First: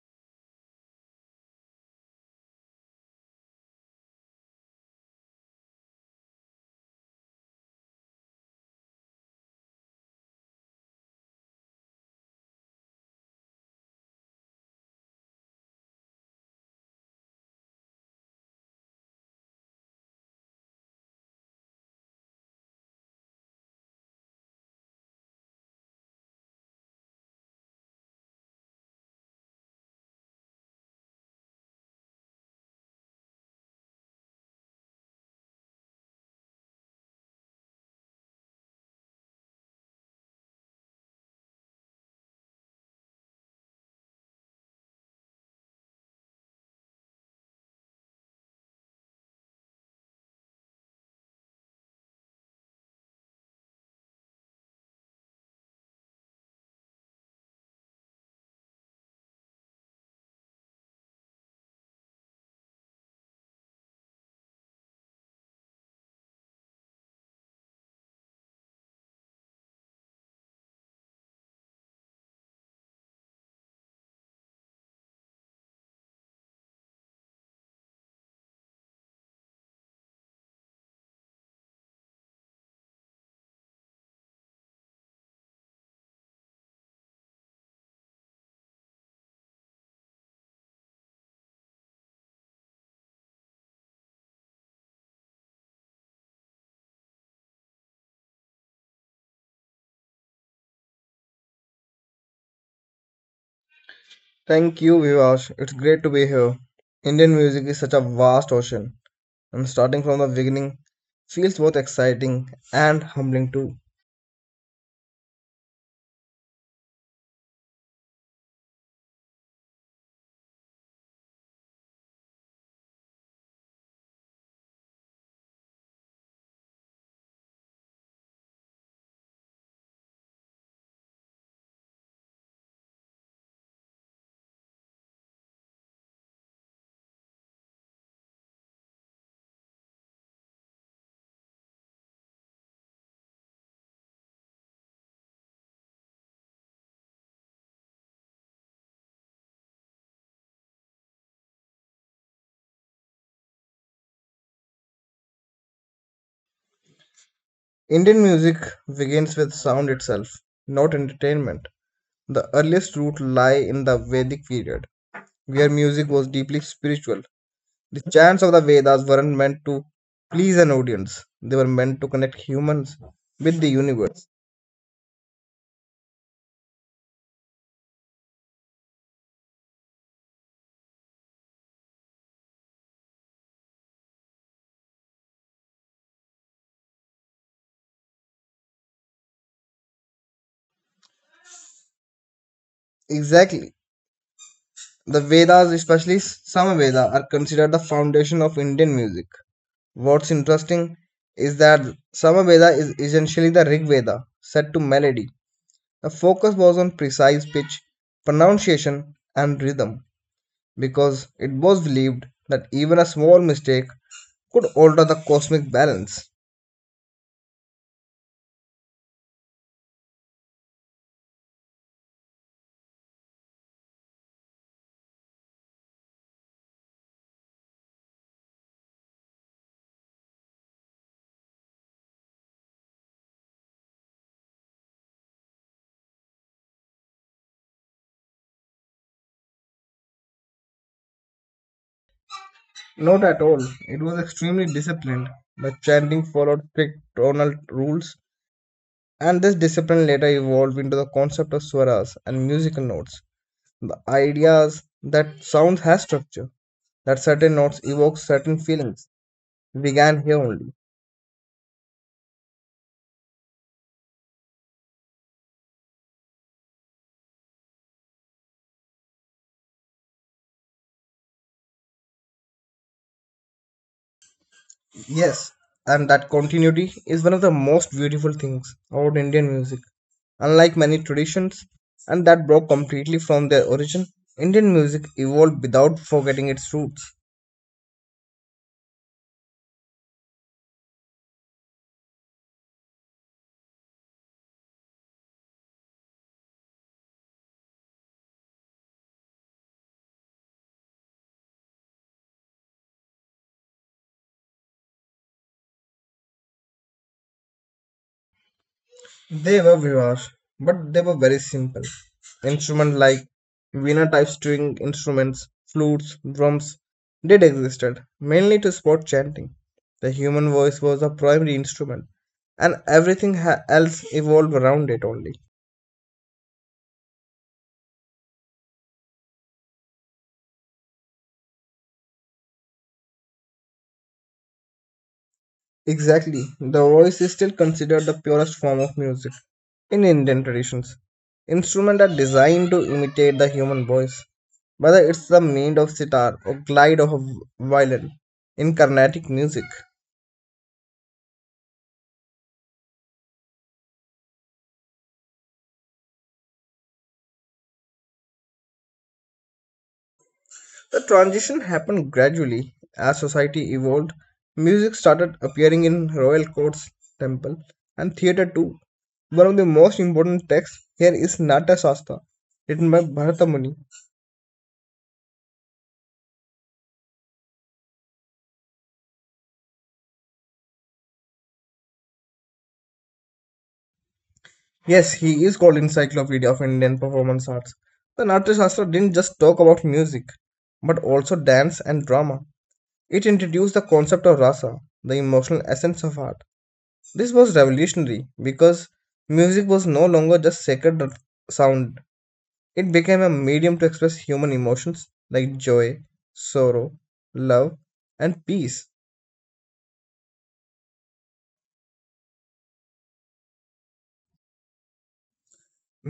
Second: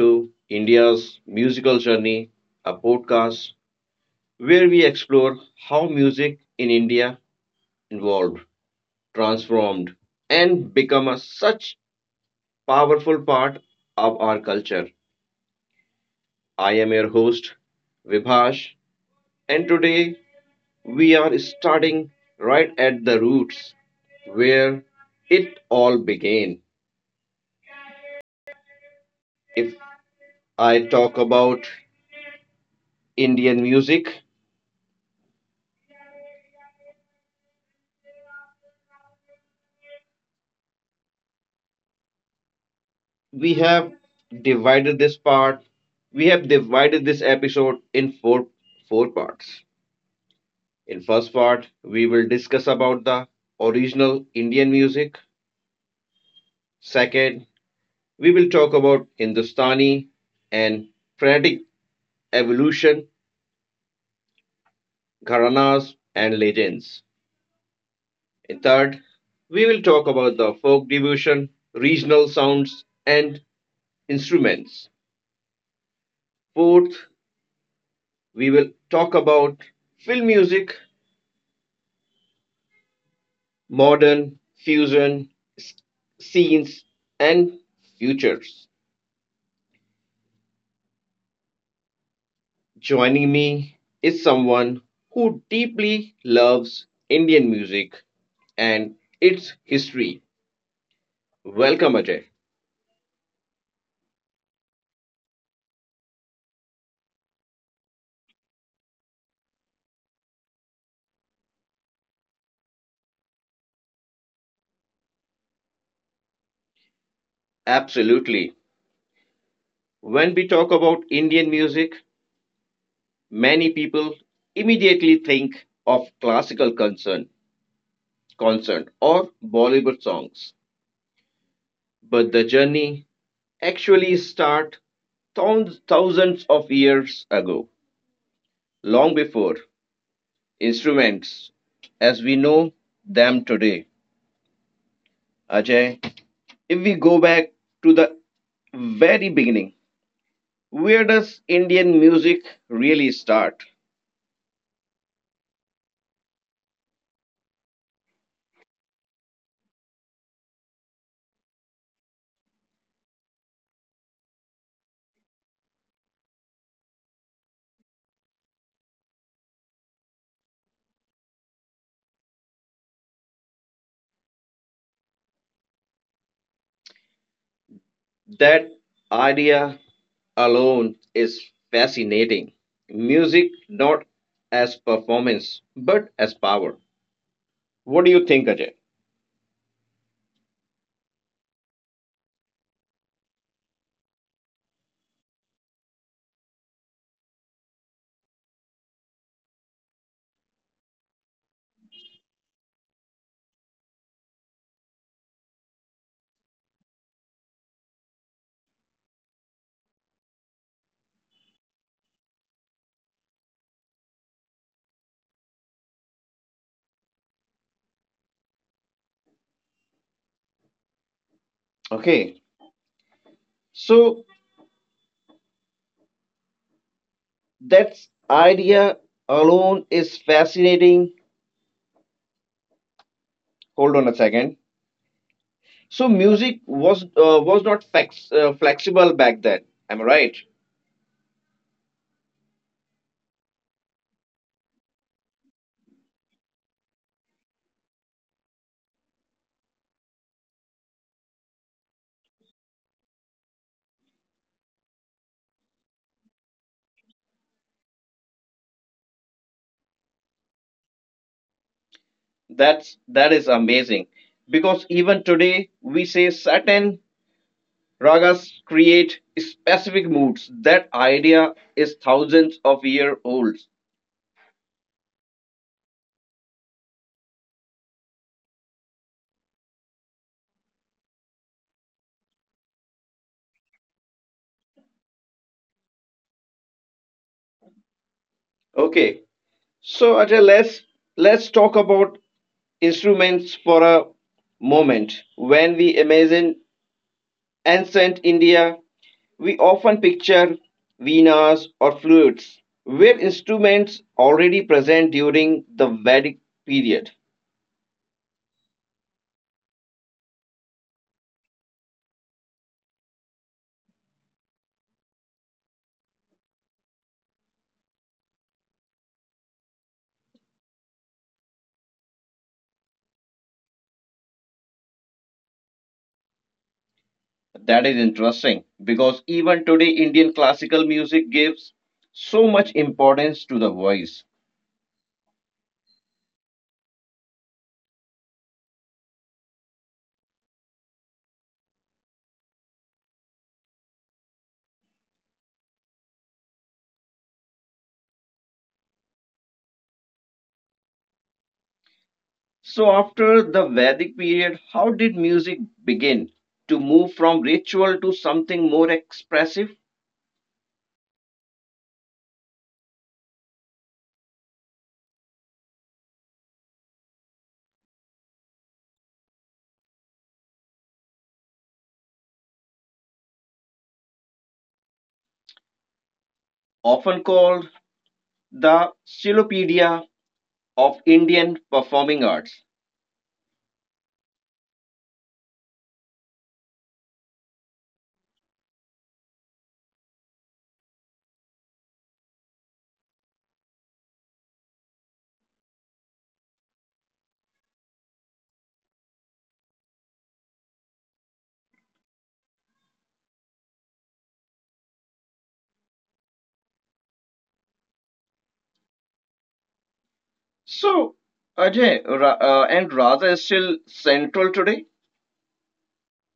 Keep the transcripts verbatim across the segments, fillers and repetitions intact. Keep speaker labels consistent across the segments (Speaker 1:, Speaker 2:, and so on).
Speaker 1: to India's Musical Journey, a podcast where we explore how music in India evolved, transformed, and become a such powerful part of our culture. I am your host, Vibhash, and today we are starting right at the roots where it all began. If I talk about Indian music, we have divided this part we have divided this episode in four four parts. In first part we will discuss about the original indian music. Second, we will talk about hindustani and frenetic evolution, gharanas and legends. In third, we will talk about the folk devotion, regional sounds and instruments. Fourth, we will talk about film music, modern, fusion, s- scenes, and futures. Joining me is someone who deeply loves Indian music and its history. Welcome, Ajay.
Speaker 2: Thank you, Vivash. It's great to be here. Indian music is such a vast ocean, and starting from the beginning feels both exciting and humbling too.
Speaker 1: Absolutely. When we talk about Indian music, many people immediately think of classical concern, concert or Bollywood songs. But the journey actually starts thousands of years ago, long before instruments as we know them today. Ajay, if we go back to the very beginning, where does Indian music really start?
Speaker 2: Indian music begins with sound itself, not entertainment. The earliest roots lie in the Vedic period, where music was deeply spiritual. The chants of the Vedas weren't meant to please an audience, they were meant to connect humans with the universe.
Speaker 1: That idea alone is fascinating. Music not as performance but as power. What do you think, Ajay?
Speaker 2: Exactly. The Vedas, especially Samaveda, are considered the foundation of Indian music. What's interesting is that Samaveda is essentially the Rig Veda, set to melody. The focus was on precise pitch, pronunciation, and rhythm because it was believed that even a small mistake could alter the cosmic balance.
Speaker 1: Okay, so that idea alone is fascinating. Hold on a second. So music was uh, was not flex, uh, flexible back then. Am I right?
Speaker 2: Not at all, it was extremely disciplined, but chanting followed strict tonal rules, and this discipline later evolved into the concept of swaras and musical notes. The ideas that sound has structure, that certain notes evoke certain feelings, began here only.
Speaker 1: That's that is amazing, because even today we say certain ragas create specific moods. That idea is thousands of year old.
Speaker 2: Yes, and that continuity is one of the most beautiful things about Indian music. Unlike many traditions, and that broke completely from their origin, Indian music evolved without forgetting its roots.
Speaker 1: Okay, so Ajay, let's let's talk about instruments for a moment. When we imagine ancient India, we often picture Venas or flutes. Were instruments already present during the Vedic period?
Speaker 2: They were Vivar, but they were very simple. Instruments like Veena type string instruments, flutes, drums did existed, mainly to support chanting. The human voice was the primary instrument, and everything ha- else evolved around it only.
Speaker 1: That is interesting because even today Indian classical music gives so much importance to the voice.
Speaker 2: Exactly. The voice is still considered the purest form of music in Indian traditions. Instruments are designed to imitate the human voice, whether it's the made of sitar or glide of a violin in Carnatic music.
Speaker 1: So after the Vedic period, how did music begin to move from ritual to something more expressive,
Speaker 2: The transition happened gradually as society evolved. Music started appearing in royal courts, temple, and theater too. One of the most important texts here is Nata Shastra, written by Bharata Muni.
Speaker 1: often called the Silopedia of Indian performing arts?
Speaker 2: Yes, he is called Encyclopedia of Indian Performance Arts. The Natya Shastra didn't just talk about music, but also dance and drama. It introduced the concept of rasa, the emotional essence of art. This was revolutionary because music was no longer just sacred r- sound. It became a medium to express human emotions like joy, sorrow, love, and peace.
Speaker 1: So, Ajay Ra- uh, and raga is still central today.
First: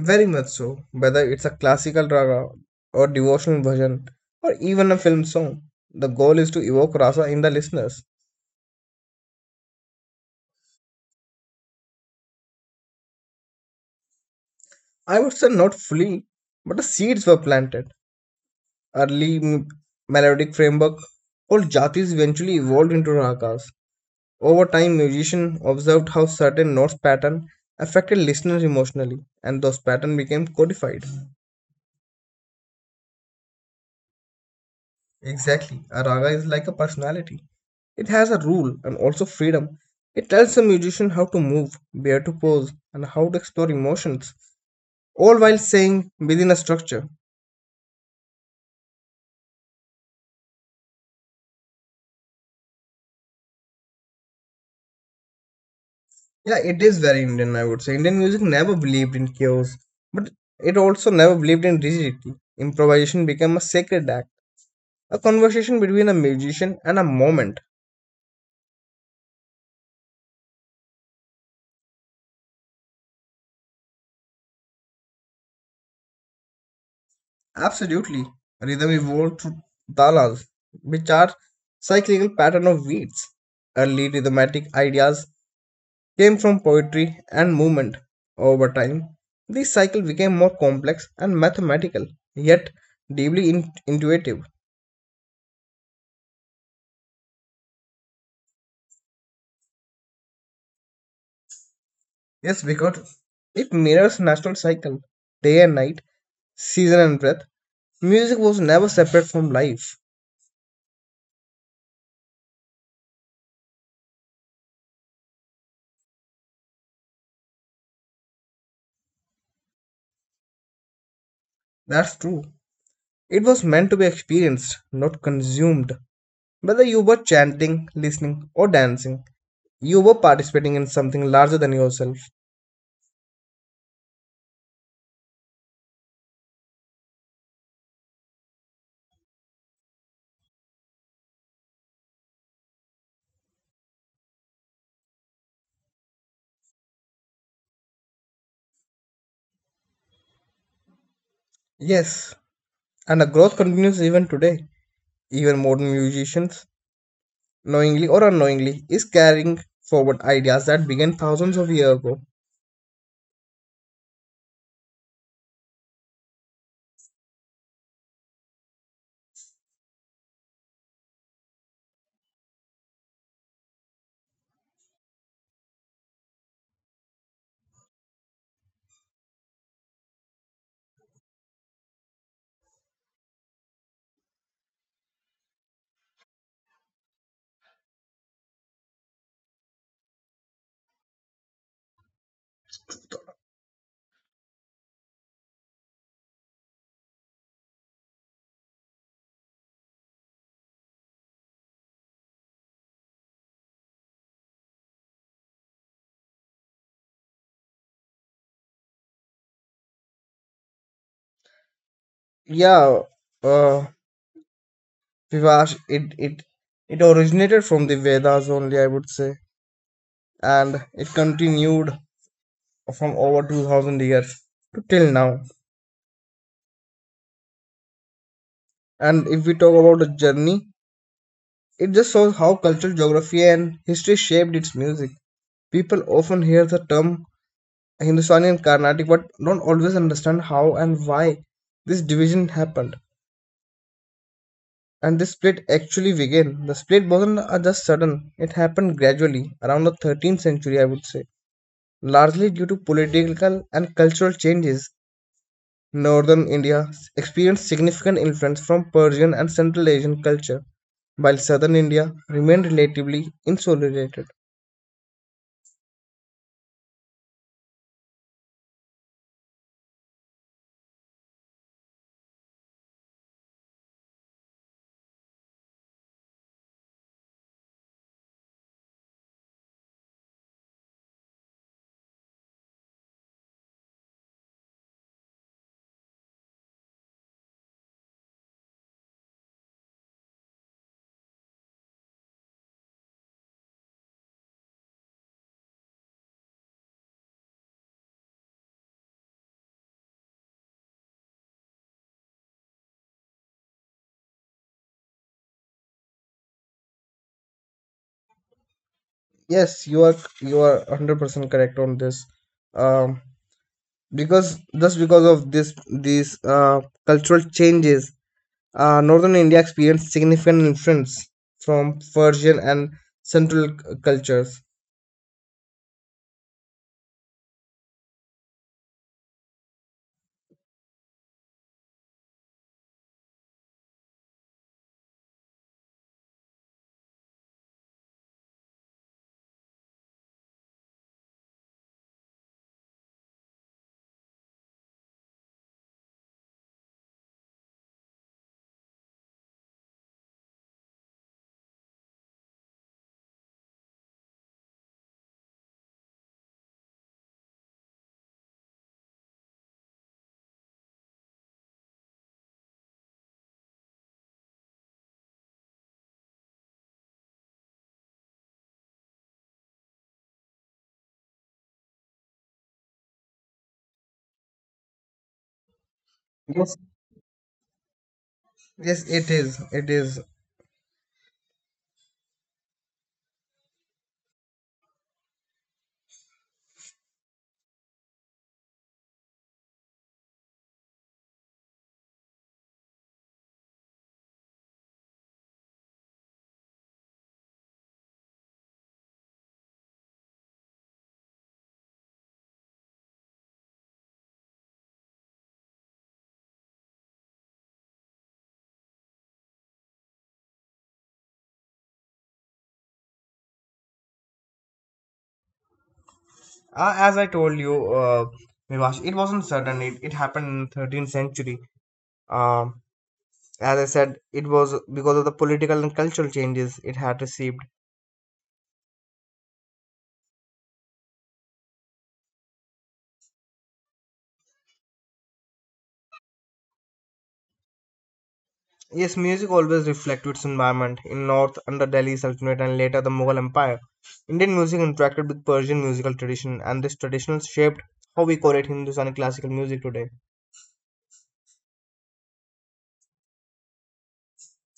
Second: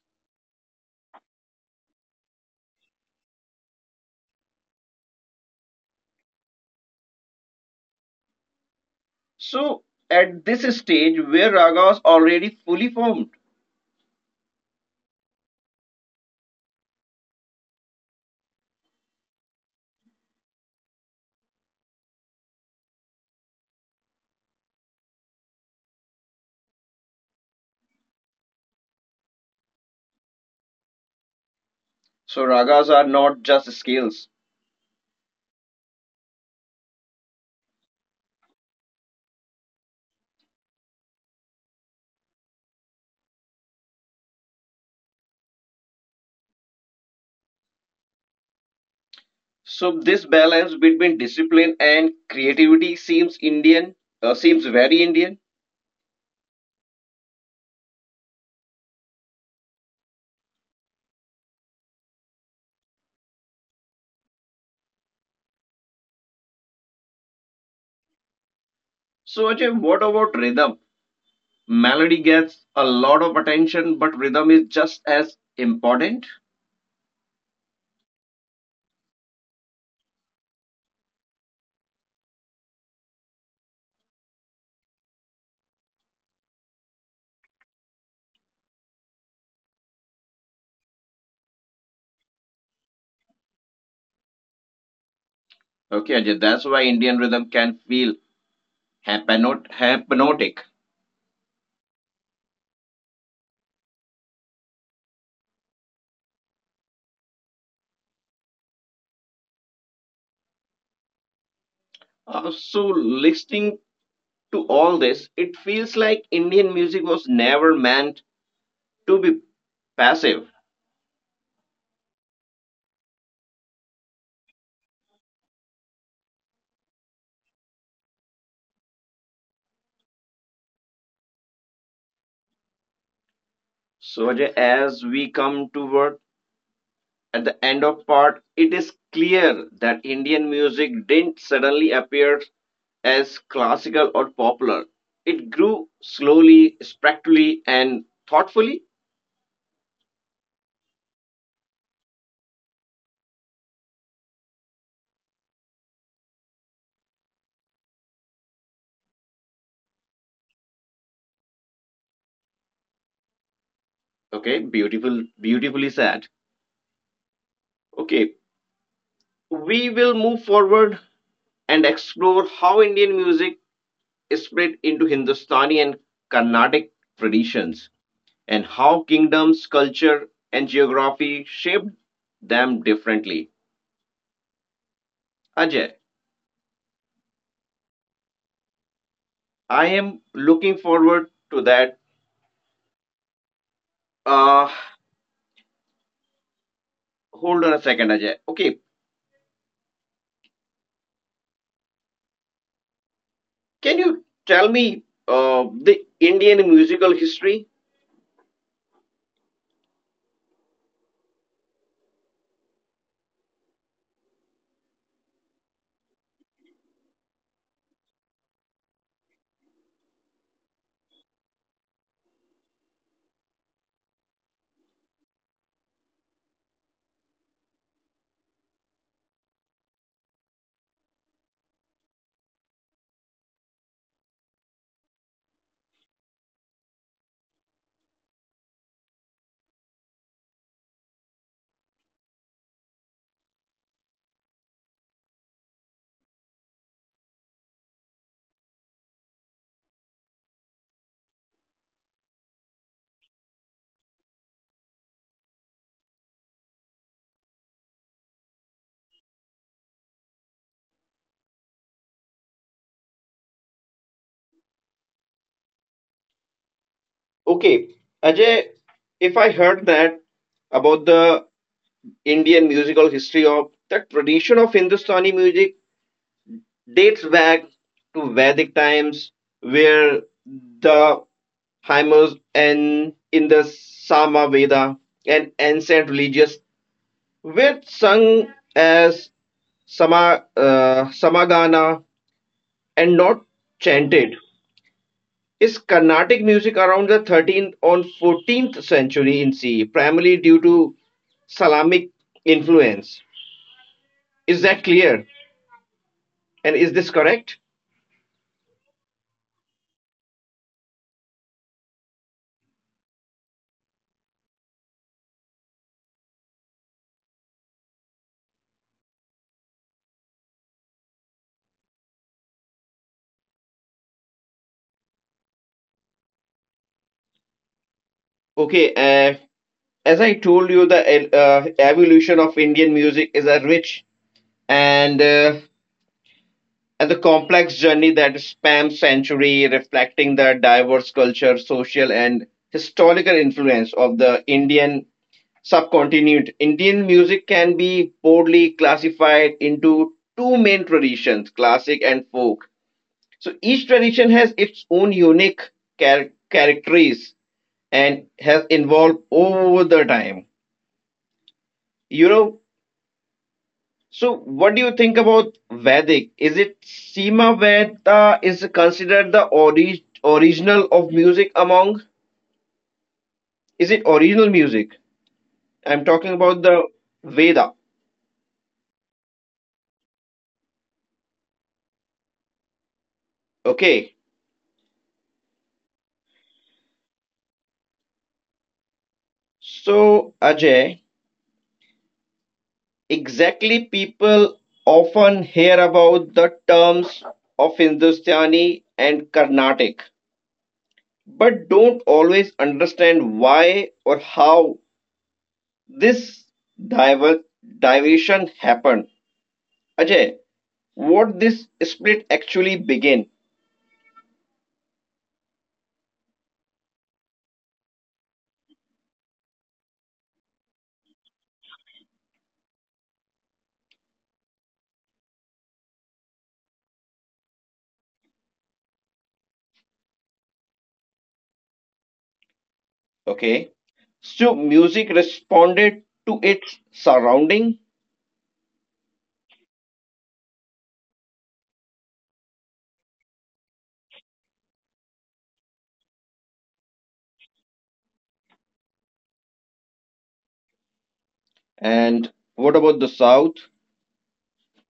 Speaker 2: Very much so. Whether it's a classical raga or devotional version or even a film song, the goal is to evoke rasa in the listeners.
Speaker 1: So, at this stage where ragas already fully formed,
Speaker 2: I would say not fully, but the seeds were planted. Early m- melodic framework all jatis eventually evolved into ragas. Over time, musicians observed how certain notes pattern affected listeners emotionally, and those patterns became codified.
Speaker 1: so ragas are not just scales.
Speaker 2: Exactly, a raga is like a personality. It has a rule and also freedom. It tells the musician how to move, where to pose, and how to explore emotions, all while staying within a structure.
Speaker 1: So, this balance between discipline and creativity seems Indian, uh, seems very Indian.
Speaker 2: Yeah, it is very Indian, I would say. Indian music never believed in chaos, but it also never believed in rigidity. Improvisation became a sacred act, a conversation between a musician and a moment.
Speaker 1: So, Ajay, what about rhythm? Melody gets a lot of attention, but rhythm is just as important.
Speaker 2: Absolutely. Rhythm evolved through talas, which are cyclical pattern of beats. Early rhythmatic ideas came from poetry and movement. Over time, this cycle became more complex and mathematical, yet deeply in- intuitive.
Speaker 1: Okay, Ajay, that's why Indian rhythm can feel hypnot- hypnotic.
Speaker 2: Yes, because it mirrors natural cycle, day and night, season and breath. Music was never separate from life.
Speaker 1: Uh, so listening to all this, it feels like Indian music was never meant to be passive.
Speaker 2: That's true. It was meant to be experienced, not consumed. Whether you were chanting, listening, or dancing, you were participating in something larger than yourself.
Speaker 1: So, Ajay, as we come toward at the end of part, it is clear that Indian music didn't suddenly appear as classical or popular. It grew slowly, spectrally, and thoughtfully.
Speaker 2: Yes, and the growth continues even today. Even modern musicians, knowingly or unknowingly, is carrying forward ideas that began thousands of years ago.
Speaker 1: Okay, beautiful, beautifully said. Okay, we will move forward and explore how Indian music split into Hindustani and Carnatic traditions and how kingdoms, culture, and geography shaped them differently. Ajay, I am looking forward to that. Uh, hold on a second, Ajay. Okay, can you tell me uh, the Indian musical history?
Speaker 2: Yeah, uh, Vivash, it, it, it originated from the Vedas only, I would say, and it continued from over two thousand years to till now. And if we talk about the journey, it just shows how cultural geography and history shaped its music. People often hear the term Hindustani and Carnatic, but don't always understand how and why this division happened. And this split actually began. The split wasn't uh, just sudden, it happened gradually around the thirteenth century, I would say, largely due to political and cultural changes. Northern India experienced significant influence from Persian and Central Asian culture, while Southern India remained relatively insulated.
Speaker 1: Okay, Ajay, if I heard that about the Indian musical history, of the tradition of Hindustani music dates back to Vedic times where the hymns and in the Samaveda and ancient religious were sung as sama, uh, samagana and not chanted. Is Carnatic music around the thirteenth or fourteenth century in C E, primarily due to Islamic influence? Is that clear? And is this correct?
Speaker 2: Yes, you are you are one hundred percent correct on this. Um, because just because of this these uh, cultural changes, Uh, northern India experienced significant influence from Persian and Central c- cultures.
Speaker 1: Okay, uh, as I told you, the uh, uh, evolution of Indian music is a rich and uh, and the complex journey that spans century, reflecting the diverse culture, social, and historical influence of the Indian subcontinent. Indian music can be broadly classified into two main traditions: classic and folk. So each tradition has its own unique char- characteristics and has evolved over the time, you know. So, what do you think about Vedic? Is it Sima Veda is considered the ori- original of music among? Is it original music? I'm talking about the
Speaker 2: Yes,
Speaker 1: Veda.
Speaker 2: yes, it is. It is.
Speaker 1: Okay. So, Ajay, exactly people often hear about the terms of Hindustani and Carnatic, but don't always understand why or how this diver- diversion happened. Ajay, what this split actually began.
Speaker 2: Uh, as I told you, uh, Vivash, it wasn't sudden. It, it happened in thirteenth century. Um, as I said, it was because of the political and cultural changes it had received.
Speaker 1: Okay, so music responded to its surrounding.
Speaker 2: Yes, music always reflected its environment. In North, under Delhi Sultanate and later the Mughal Empire, Indian music interacted with Persian musical tradition, and this tradition shaped how we call it Hindustani classical music today.
Speaker 1: And what about the South?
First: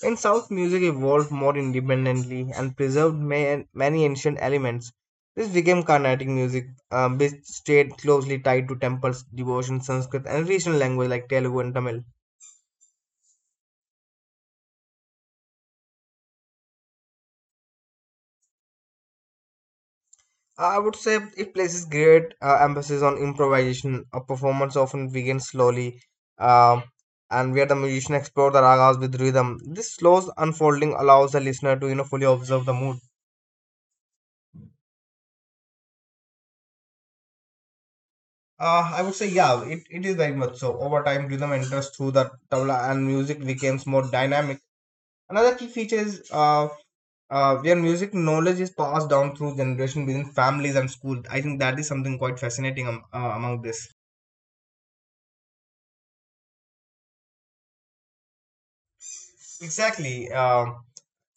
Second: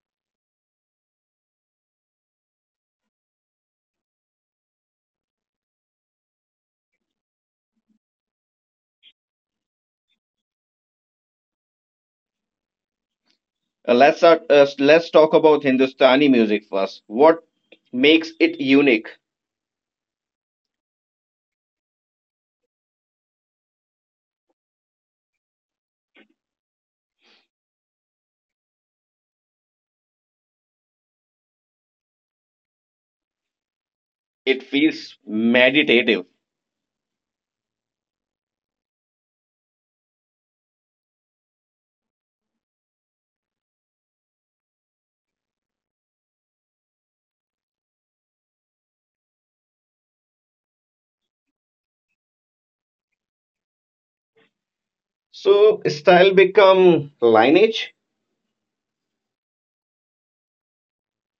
Speaker 2: In South, music evolved more independently and preserved ma- many ancient elements. This became Carnatic music, um, which stayed closely tied to temples, devotion, Sanskrit, and regional language like Telugu and Tamil.
Speaker 1: Uh, let's start, uh, let's talk about Hindustani music first. What makes it unique?
Speaker 2: Uh, I would say it places great uh, emphasis on improvisation. A performance often begins slowly, um, and where the musician explores the ragas with rhythm. This slow unfolding allows the listener to you know fully observe the mood.
Speaker 1: It feels meditative.
Speaker 2: Uh, I would say, yeah, it, it is very much so. Over time, rhythm enters through the tabla and music becomes more dynamic. Another key feature is uh, uh, where music knowledge is passed down through generation within families and school. I think that is something quite fascinating um, uh, among this.
Speaker 1: So style become lineage.
Speaker 2: Exactly. Uh,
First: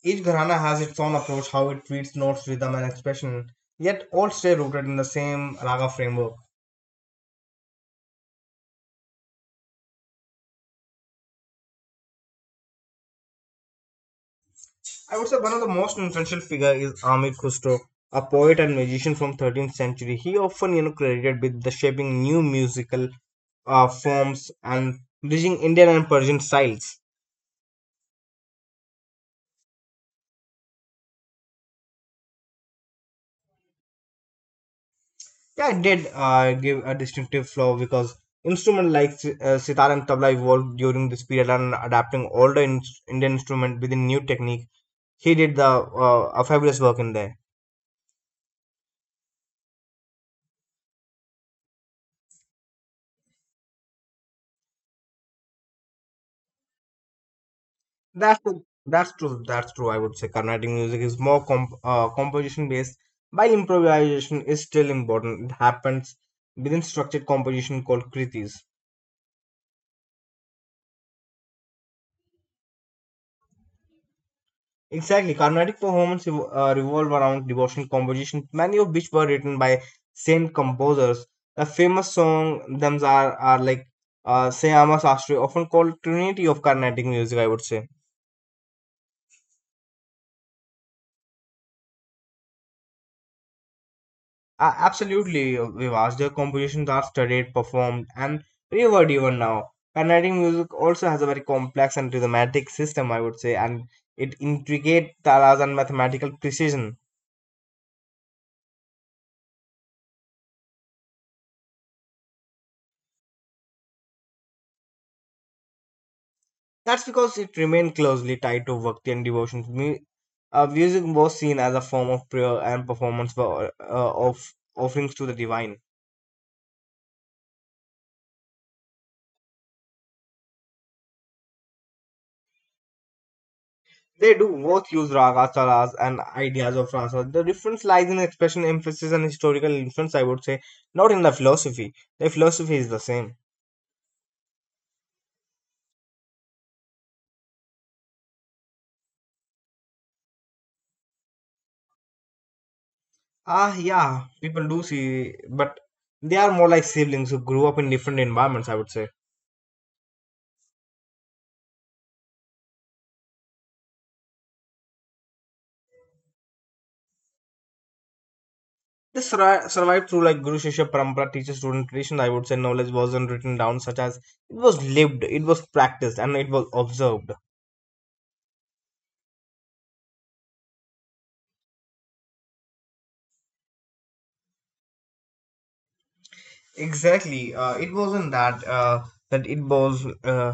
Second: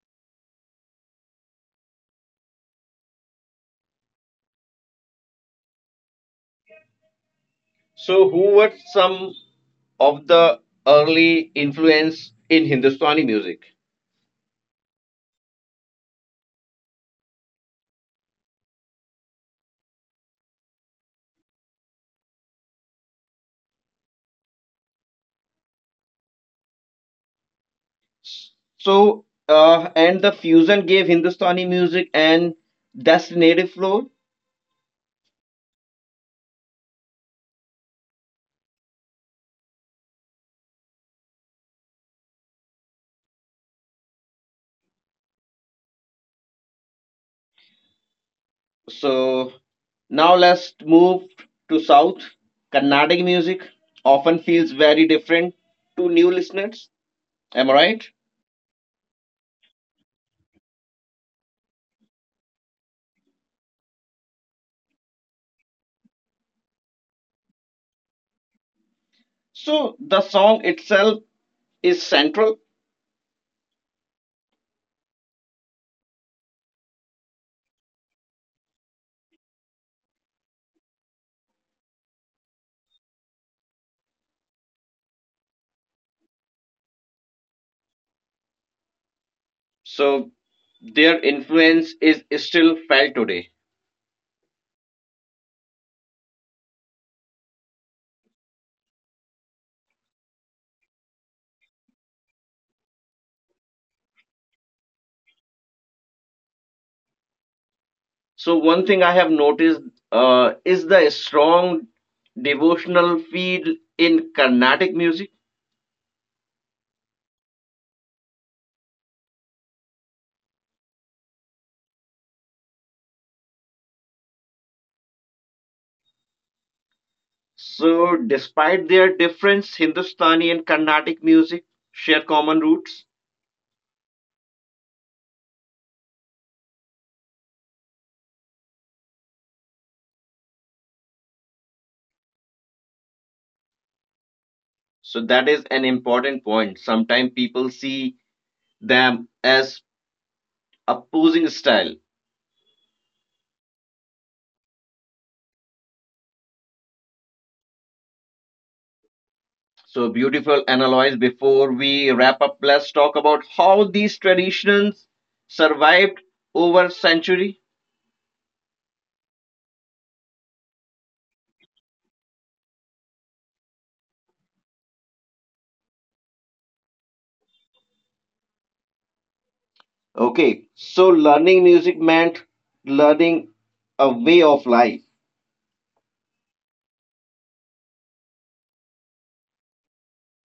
Speaker 2: Each gharana has its own approach, how it treats notes, rhythm, and expression, yet all stay rooted in the same raga framework.
Speaker 1: So who were some of the early influence in Hindustani music?
Speaker 2: I would say one of the most influential figure is Amir Khusro, a poet and musician from thirteenth century. He often, you know, credited with the shaping new musical uh, forms and bridging Indian and Persian styles.
Speaker 1: So, uh, and the fusion gave Hindustani music and that's the native flow.
Speaker 2: Yeah, it did uh, give a distinctive flow because instruments like si- uh, sitar and tabla evolved during this period and adapting older in- Indian instrument with a new technique. He did the uh, a fabulous work in there.
Speaker 1: So now let's move to South. Carnatic music often feels very different to new listeners. Am I right?
Speaker 2: That's true. That's true. That's true. I would say Carnatic music is more comp- uh, composition based, while improvisation is still important. It happens within structured composition called kritis.
Speaker 1: So the song itself is central.
Speaker 2: Exactly. Carnatic performances ev- uh, revolve around devotional compositions, many of which were written by saint composers. The famous song thems are, are like uh, Sayama Sastri, often called Trinity of Carnatic music, I would say.
Speaker 1: So their influence is still felt today.
Speaker 2: Uh, absolutely, Vivas. Their compositions are studied, performed, and revered even now. Carnatic music also has a very complex and rhythmic system, I would say, and it intricate talas and mathematical precision.
Speaker 1: So one thing I have noticed uh, is the strong devotional feel in Carnatic music.
Speaker 2: That's because it remained closely tied to bhakti and devotion. Mu- uh, music was seen as a form of prayer and performance for, uh, of offerings to the divine.
Speaker 1: So, despite their difference, Hindustani and Carnatic music share common roots.
Speaker 2: They do both use ragas, talas, and ideas of rasa. The difference lies in expression, emphasis, and historical influence, I would say, not in the philosophy. The philosophy is the same.
Speaker 1: So, that is an important point. Sometimes people see them as opposing style.
Speaker 2: Ah, yeah, people do see, but they are more like siblings who grew up in different environments, I would say.
Speaker 1: So, beautiful analyze. Before we wrap up, let's talk about how these traditions survived over century.
Speaker 2: this surri- survived through like Guru Shishya Parampara, teacher student tradition, I would say. Knowledge wasn't written down, such as it was lived, it was practiced, and it was observed.
Speaker 1: Okay, so learning music meant learning a way of life.
Speaker 2: Exactly. Uh, it wasn't that. Uh, that it was uh,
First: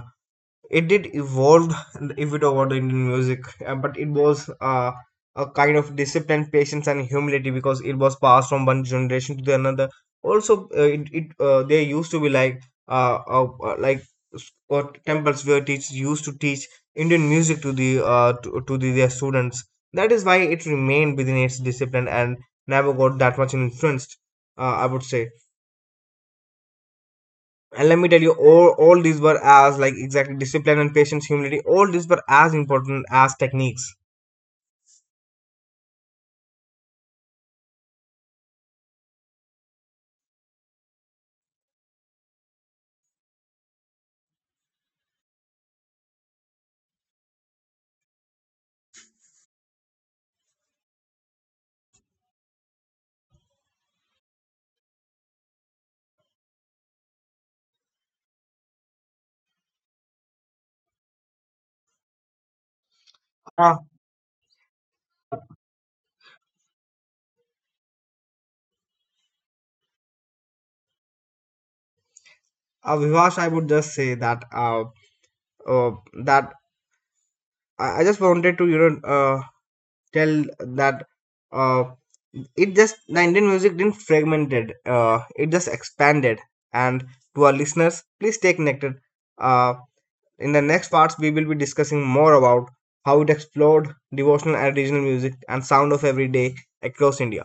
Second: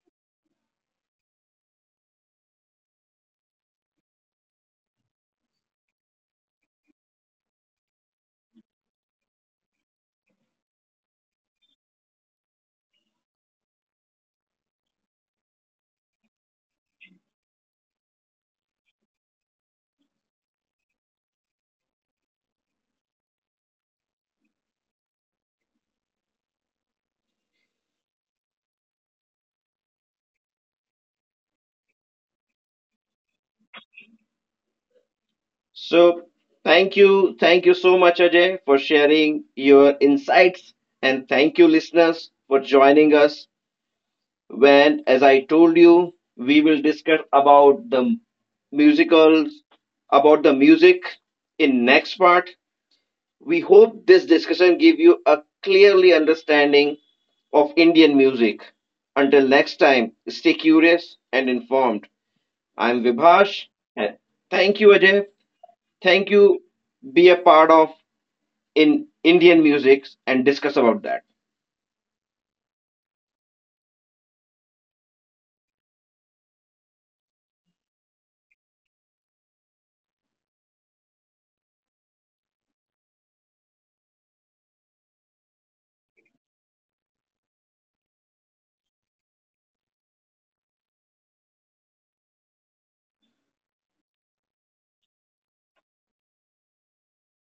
Speaker 2: it did evolve if we talk about the Indian music, uh, but it was uh, a kind of discipline, patience, and humility because it was passed from one generation to the another. Also, uh, it, it uh, there used to be like uh, uh, uh, like s- uh, temples where teachers used to teach Indian music to the uh, to, to the, their students. That is why it remained within its discipline and never got that much influenced. Uh, I would say and let me tell you all, all these were as like exactly discipline and patience humility all these were as important as techniques.
Speaker 1: So, thank you. Thank you so much, Ajay, for sharing your insights. And thank you, listeners, for joining us. When, as I told you, we will discuss about the musicals, about the music in next part. We hope this discussion give you a clearly understanding of Indian music. Until next time, stay curious and informed. I'm Vibhash,
Speaker 2: uh,
Speaker 1: and thank you, Ajay. Thank you. Be a part of in Indian music and discuss about that.
Speaker 2: uh Vivash, I would just say that uh, uh that i I just wanted to you know uh tell that uh it just the Indian music didn't fragmented, uh it just expanded, and to our listeners, please stay connected. uh in the next parts we will be discussing more about how it explored devotional and regional music and sound of every day across India.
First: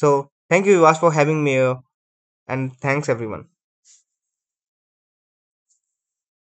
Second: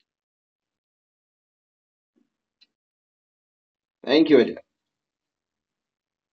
Speaker 2: So thank you, Yuvash, for having me here, and thanks everyone.
Speaker 1: Thank you, Ajay.